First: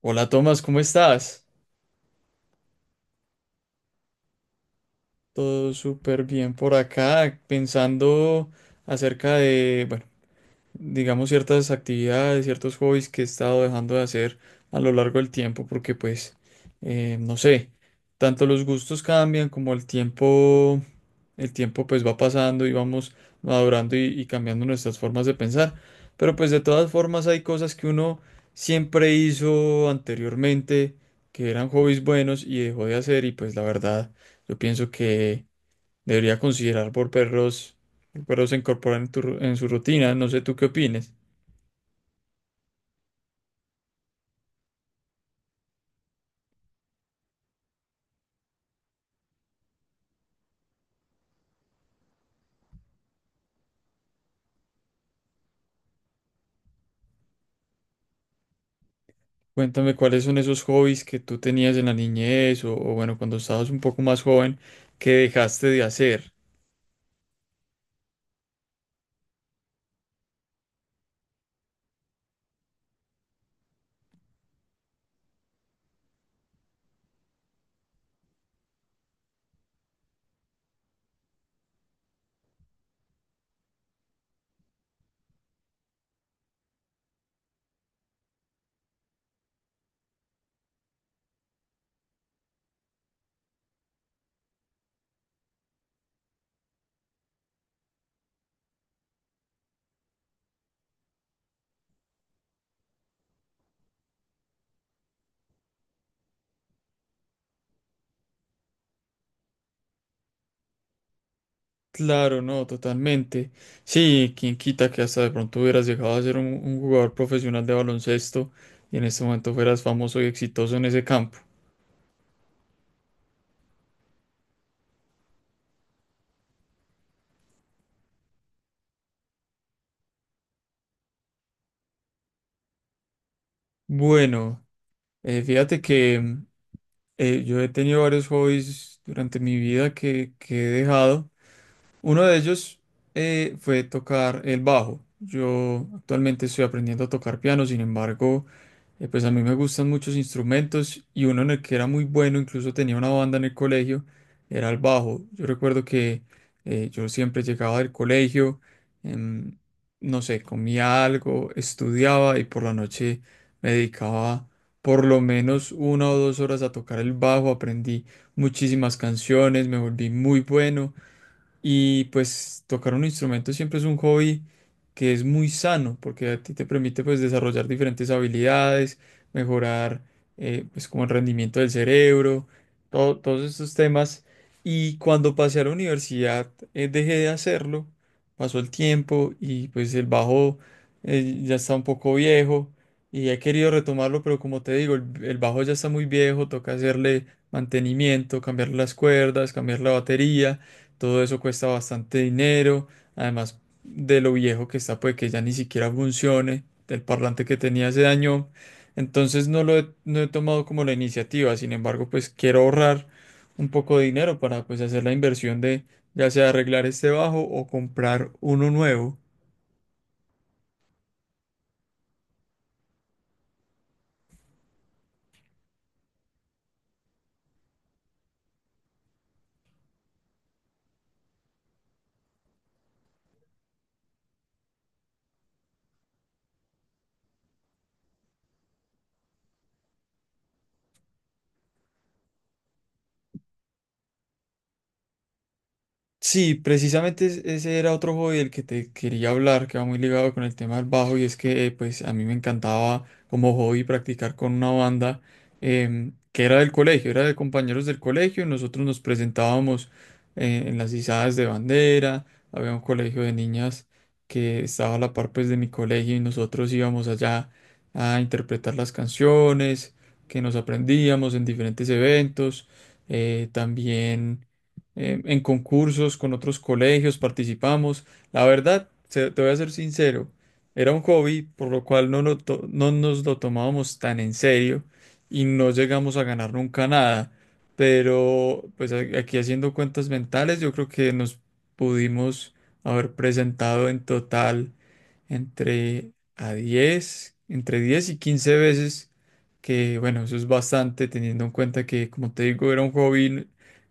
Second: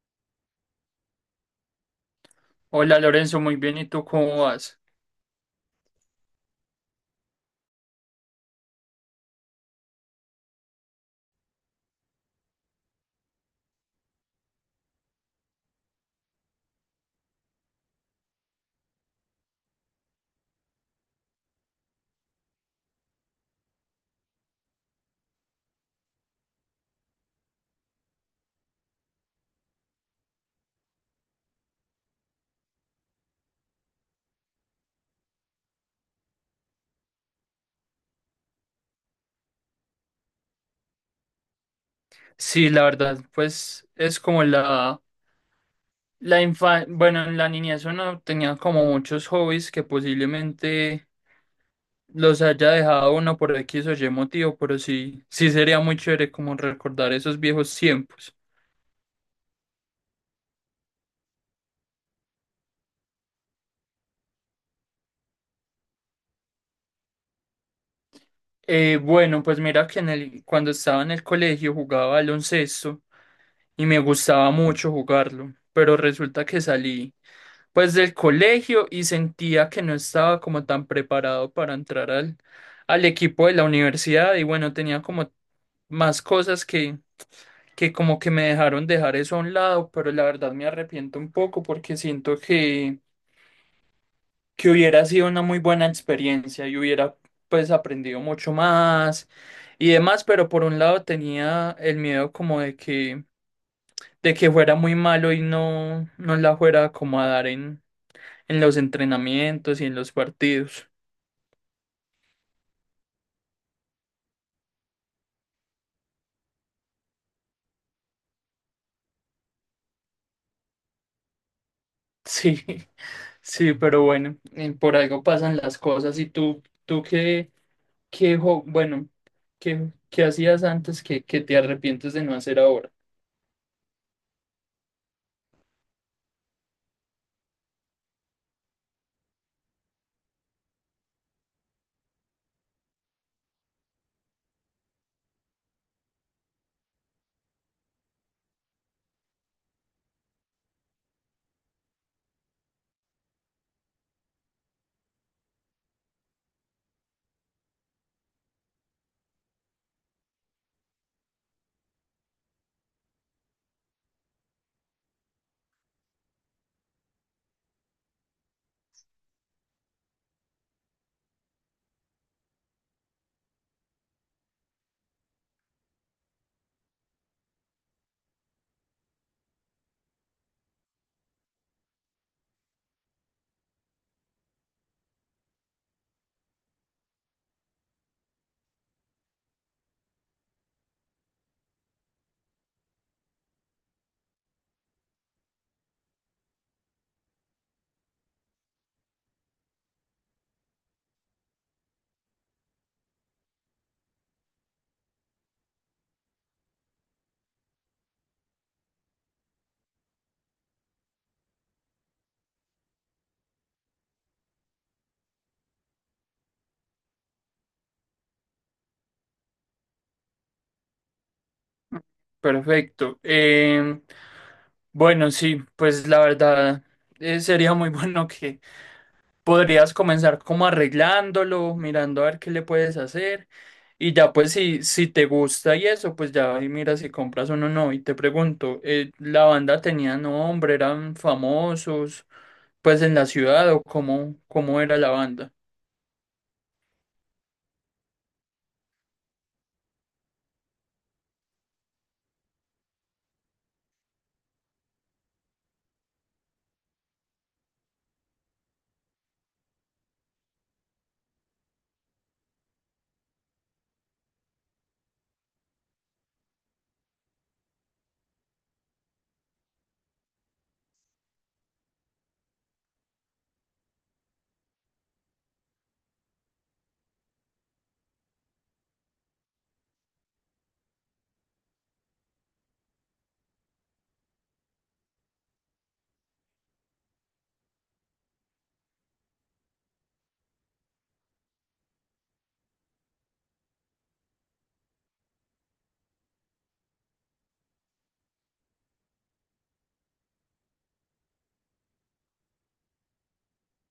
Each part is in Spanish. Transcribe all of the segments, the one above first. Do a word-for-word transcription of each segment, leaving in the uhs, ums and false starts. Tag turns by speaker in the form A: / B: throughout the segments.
A: Hola Tomás, ¿cómo estás?
B: Hola Lorenzo, muy bien, ¿y tú cómo vas?
A: Todo súper bien por acá, pensando acerca de, bueno, digamos ciertas actividades, ciertos hobbies que he estado dejando de hacer a lo largo del tiempo, porque pues, eh, no sé, tanto los gustos cambian como el tiempo. El tiempo pues va pasando y vamos madurando y, y cambiando nuestras formas de pensar. Pero pues de todas formas hay cosas que uno siempre hizo anteriormente, que eran hobbies buenos y dejó de hacer y pues la verdad yo pienso que debería considerar volverlos, volverlos a incorporar en tu ru- en su rutina. No sé tú qué opines.
B: Sí, la verdad, pues es como la, la infancia, bueno, en la niñez uno tenía como muchos hobbies que posiblemente los haya dejado uno por X o Y motivo, pero sí, sí sería muy chévere como recordar esos viejos tiempos.
A: Cuéntame cuáles son esos hobbies que tú tenías en la niñez o, o bueno, cuando estabas un poco más joven que dejaste de hacer.
B: Eh, bueno, pues mira que en el, cuando estaba en el colegio jugaba baloncesto y me gustaba mucho jugarlo, pero resulta que salí pues del colegio y sentía que no estaba como tan preparado para entrar al, al equipo de la universidad y bueno, tenía como más cosas que, que como que me dejaron dejar eso a un lado, pero la verdad me arrepiento un poco porque siento que que hubiera sido una muy buena experiencia y hubiera pues aprendido mucho más y demás, pero por un lado tenía el miedo como de que de que fuera muy malo y no no la fuera como a dar en en los entrenamientos y en los partidos.
A: Claro, no, totalmente. Sí, quién quita que hasta de pronto hubieras llegado a ser un, un jugador profesional de baloncesto y en este momento fueras famoso y exitoso en ese campo.
B: Sí. Sí, pero bueno, eh, por algo pasan las cosas y tú tú qué qué jo- bueno, qué qué hacías antes que que te arrepientes de no hacer ahora.
A: Bueno, eh, fíjate que mm, eh, yo he tenido varios hobbies durante mi vida que, que he dejado. Uno de ellos eh, fue tocar el bajo. Yo actualmente estoy aprendiendo a tocar piano, sin embargo, Eh, pues a mí me gustan muchos instrumentos y uno en el que era muy bueno, incluso tenía una banda en el colegio, era el bajo. Yo recuerdo que eh, yo siempre llegaba del colegio, em, no sé, comía algo, estudiaba y por la noche me dedicaba por lo menos una o dos horas a tocar el bajo. Aprendí muchísimas canciones, me volví muy bueno y pues tocar un instrumento siempre es un hobby que es muy sano porque a ti te permite pues desarrollar diferentes habilidades, mejorar eh, pues como el rendimiento del cerebro, todo- todos estos temas. Y cuando pasé a la universidad eh, dejé de hacerlo, pasó el tiempo y pues el bajo eh, ya está un poco viejo y he querido retomarlo, pero como te digo, el, el bajo ya está muy viejo, toca hacerle mantenimiento, cambiar las cuerdas, cambiar la batería. Todo eso cuesta bastante dinero. Además de lo viejo que está, puede que ya ni siquiera funcione. El parlante que tenía se dañó. Entonces no lo he, no he tomado como la iniciativa. Sin embargo, pues quiero ahorrar un poco de dinero para pues hacer la inversión de ya sea arreglar este bajo o comprar uno nuevo.
B: Perfecto. Em, bueno, sí, pues la verdad eh, sería muy bueno que podrías comenzar como arreglándolo, mirando a ver qué le puedes hacer y ya pues si, si te gusta y eso, pues ya ahí mira si compras uno o no. No. Y te pregunto, eh, ¿la banda tenía nombre, eran famosos pues en la ciudad o cómo, cómo era la banda?
A: Sí, precisamente es- ese era otro hobby del que te quería hablar, que va muy ligado con el tema del bajo, y es que eh, pues a mí me encantaba como hobby practicar con una banda em, que era del colegio, era de compañeros del colegio, y nosotros nos presentábamos eh, en las izadas de bandera, había un colegio de niñas que estaba a la par pues de mi colegio y nosotros íbamos allá a interpretar las canciones que nos aprendíamos en diferentes eventos, eh, también eh, en concursos con otros colegios, participamos. La verdad, se- te voy a ser sincero, era un hobby por lo cual no, lo to- no nos lo tomábamos tan en serio y no llegamos a ganar nunca nada. Pero pues a- aquí haciendo cuentas mentales, yo creo que nos pudimos haber presentado en total entre a diez entre diez y quince veces, que bueno, eso es bastante teniendo en cuenta que, como te digo, era un hobby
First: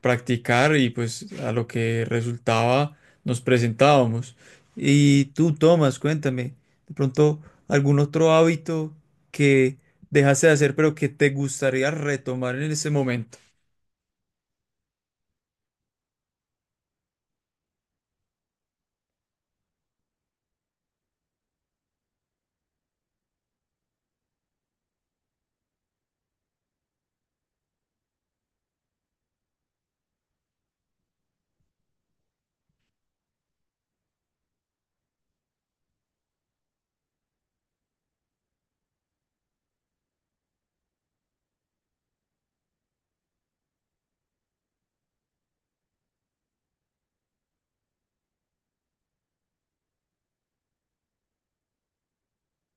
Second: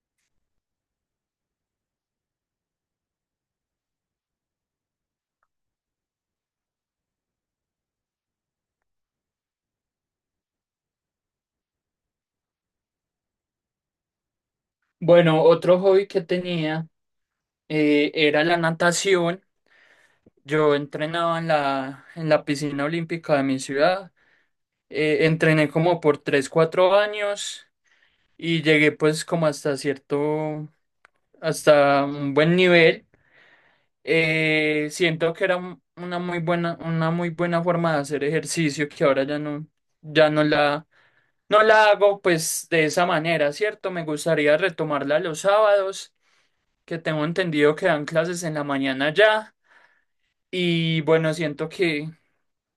A: practicar y pues a lo que resultaba nos presentábamos. Y tú, Tomás, cuéntame, de pronto algún otro hábito que dejaste de hacer pero que te gustaría retomar en ese momento.
B: Bueno, otro hobby que tenía eh, era la natación. Yo entrenaba en la, en la piscina olímpica de mi ciudad. eh, entrené como por tres cuatro años y llegué pues como hasta cierto, hasta un buen nivel. Eh, siento que era un- una muy buena, una muy buena forma de hacer ejercicio que ahora ya no, ya no la, no la hago pues de esa manera, ¿cierto? Me gustaría retomarla los sábados, que tengo entendido que dan clases en la mañana ya. Y bueno, siento que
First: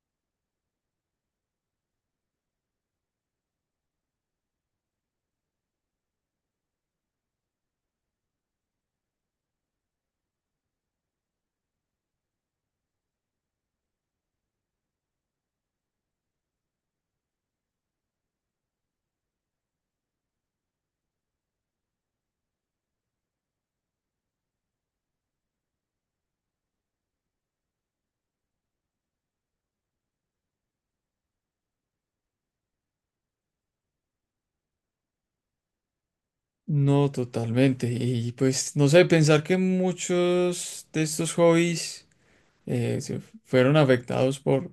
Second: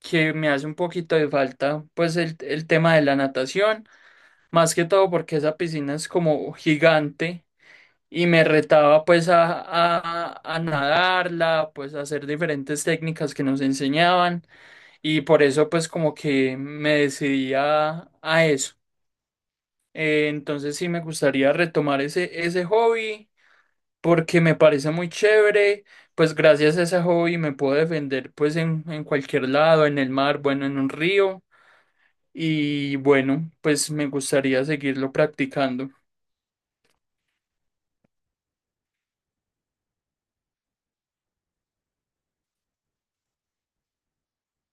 B: que me hace un poquito de falta, pues el, el tema de la natación, más que todo porque esa piscina es como gigante y me retaba pues a, a, a nadarla, pues a hacer diferentes técnicas que nos enseñaban y por eso pues como que me decidí a, a eso. Eh, entonces sí me gustaría retomar ese, ese hobby porque me parece muy chévere. Pues gracias a ese hobby me puedo defender pues en, en cualquier lado, en el mar, bueno, en un río. Y bueno, pues me gustaría seguirlo practicando.
A: No, totalmente. Y pues no sé, pensar que muchos de estos hobbies eh, se fueron afectados por,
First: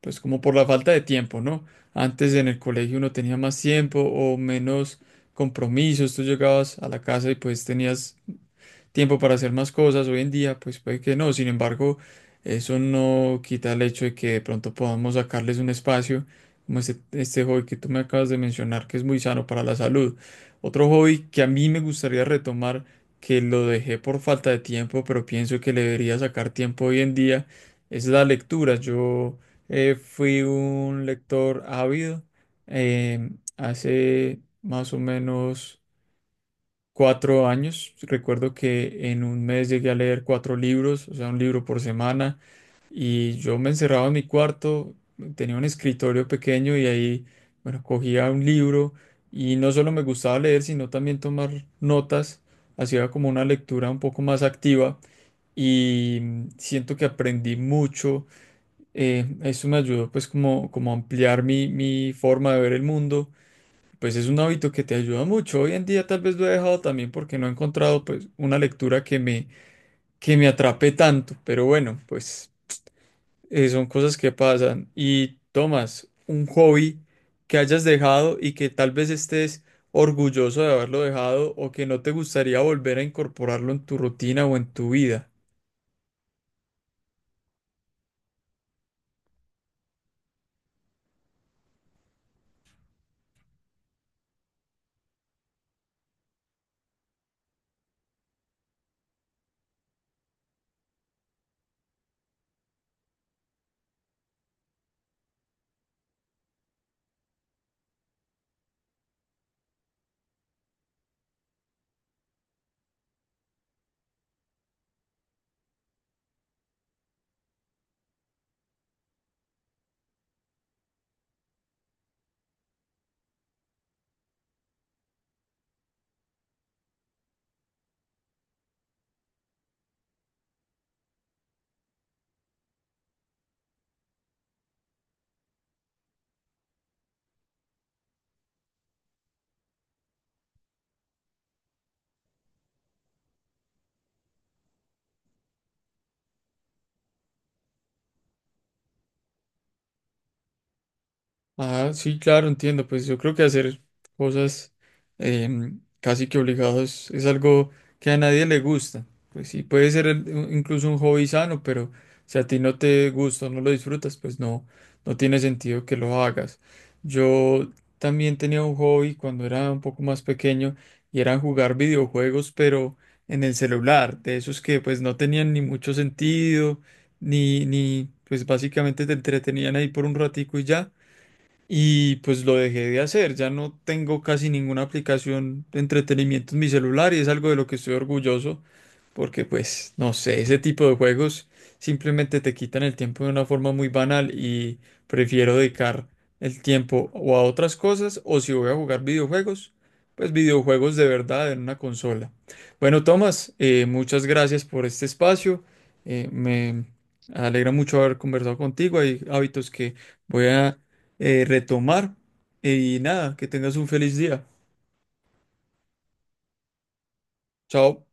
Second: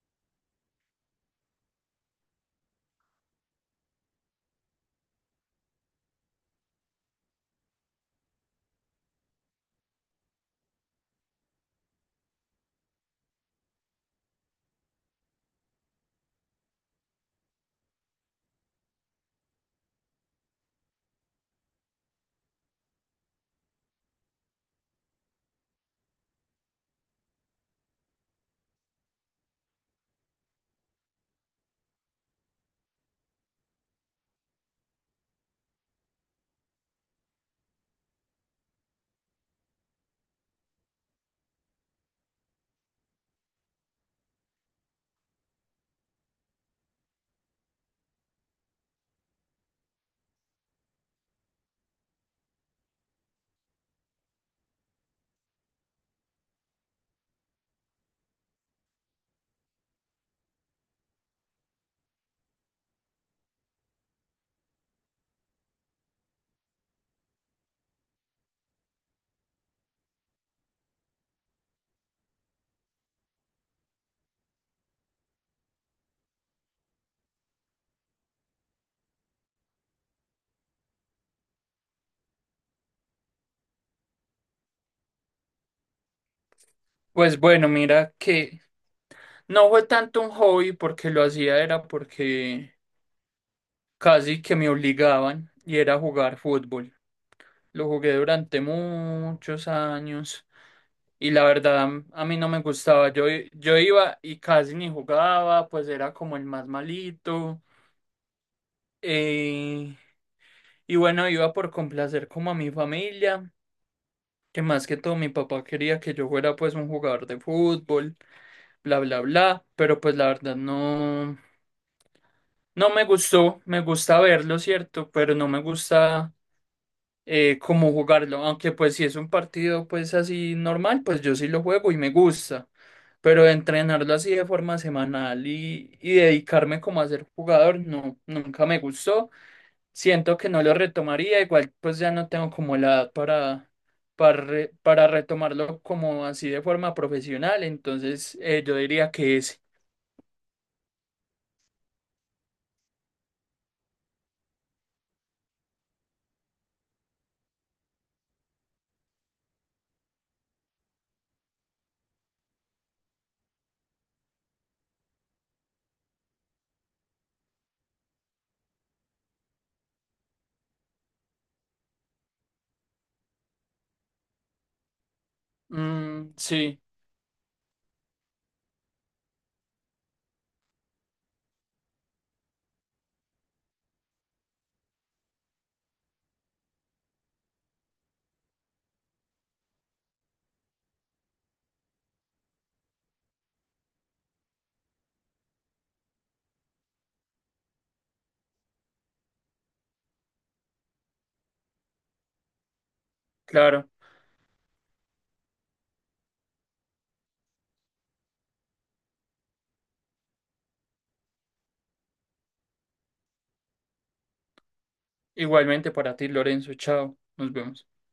A: pues como por la falta de tiempo, ¿no? Antes en el colegio uno tenía más tiempo o menos compromisos, tú llegabas a la casa y pues tenías tiempo para hacer más cosas. Hoy en día, pues puede que no. Sin embargo, eso no quita el hecho de que de pronto podamos sacarles un espacio, como este, este hobby que tú me acabas de mencionar, que es muy sano para la salud. Otro hobby que a mí me gustaría retomar, que lo dejé por falta de tiempo, pero pienso que le debería sacar tiempo hoy en día, es la lectura. Yo eh, fui un lector ávido eh, hace más o menos cuatro años. Recuerdo que en un mes llegué a leer cuatro libros, o sea, un libro por semana, y yo me encerraba en mi cuarto, tenía un escritorio pequeño y ahí, bueno, cogía un libro y no solo me gustaba leer, sino también tomar notas, hacía como una lectura un poco más activa. Y mm, siento que aprendí mucho. Eh, eso me ayudó pues como, como a ampliar mi, mi forma de ver el mundo, pues es un hábito que te ayuda mucho. Hoy en día tal vez lo he dejado también porque no he encontrado pues una lectura que me, que me atrape tanto. Pero bueno, pues eh, son cosas que pasan. Y Tomás, un hobby que hayas dejado y que tal vez estés orgulloso de haberlo dejado o que no te gustaría volver a incorporarlo en tu rutina o en tu vida.
B: Pues bueno, mira que no fue tanto un hobby porque lo hacía era porque casi que me obligaban y era jugar fútbol. Lo jugué durante muchos años y la verdad a mí no me gustaba. Yo, i- yo iba y casi ni jugaba, pues era como el más malito. eh, y bueno, iba por complacer como a mi familia, que más que todo mi papá quería que yo fuera pues un jugador de fútbol. Bla, bla, bla, pero pues la verdad no, no me gustó, me gusta verlo, ¿cierto? Pero no me gusta eh, cómo jugarlo, aunque pues si es un partido pues así normal, pues yo sí lo juego y me gusta, pero entrenarlo así de forma semanal y, y dedicarme como a ser jugador, no, nunca me gustó, siento que no lo retomaría, igual pues ya no tengo como la edad para... Para, re- para retomarlo como así de forma profesional, entonces eh, yo diría que es.
A: Ah, sí, claro, entiendo. Pues yo creo que hacer cosas em, casi que obligados es algo que a nadie le gusta. Pues sí, puede ser el- un- incluso un hobby sano, pero si a ti no te gusta, o no lo disfrutas, pues no, no tiene sentido que lo hagas. Yo también tenía un hobby cuando era un poco más pequeño y era jugar videojuegos, pero en el celular, de esos que pues no tenían ni mucho
B: Mm,
A: sentido,
B: sí,
A: ni, ni pues básicamente te entretenían ahí por un ratico y ya. Y pues lo dejé de hacer, ya no tengo casi ninguna aplicación de entretenimiento en mi celular y es algo de lo que estoy orgulloso porque pues no sé, ese tipo de juegos simplemente te quitan el tiempo de una forma muy banal y prefiero dedicar el tiempo o a otras cosas o si voy a jugar videojuegos, pues videojuegos de verdad en una consola. Bueno, Tomás, eh,
B: claro.
A: muchas gracias por este espacio, eh, me alegra mucho haber conversado contigo, hay hábitos que voy a eh, retomar. eh, Y nada, que tengas un feliz día.
B: Igualmente para ti, Lorenzo. Chao. Nos vemos.
A: Chao.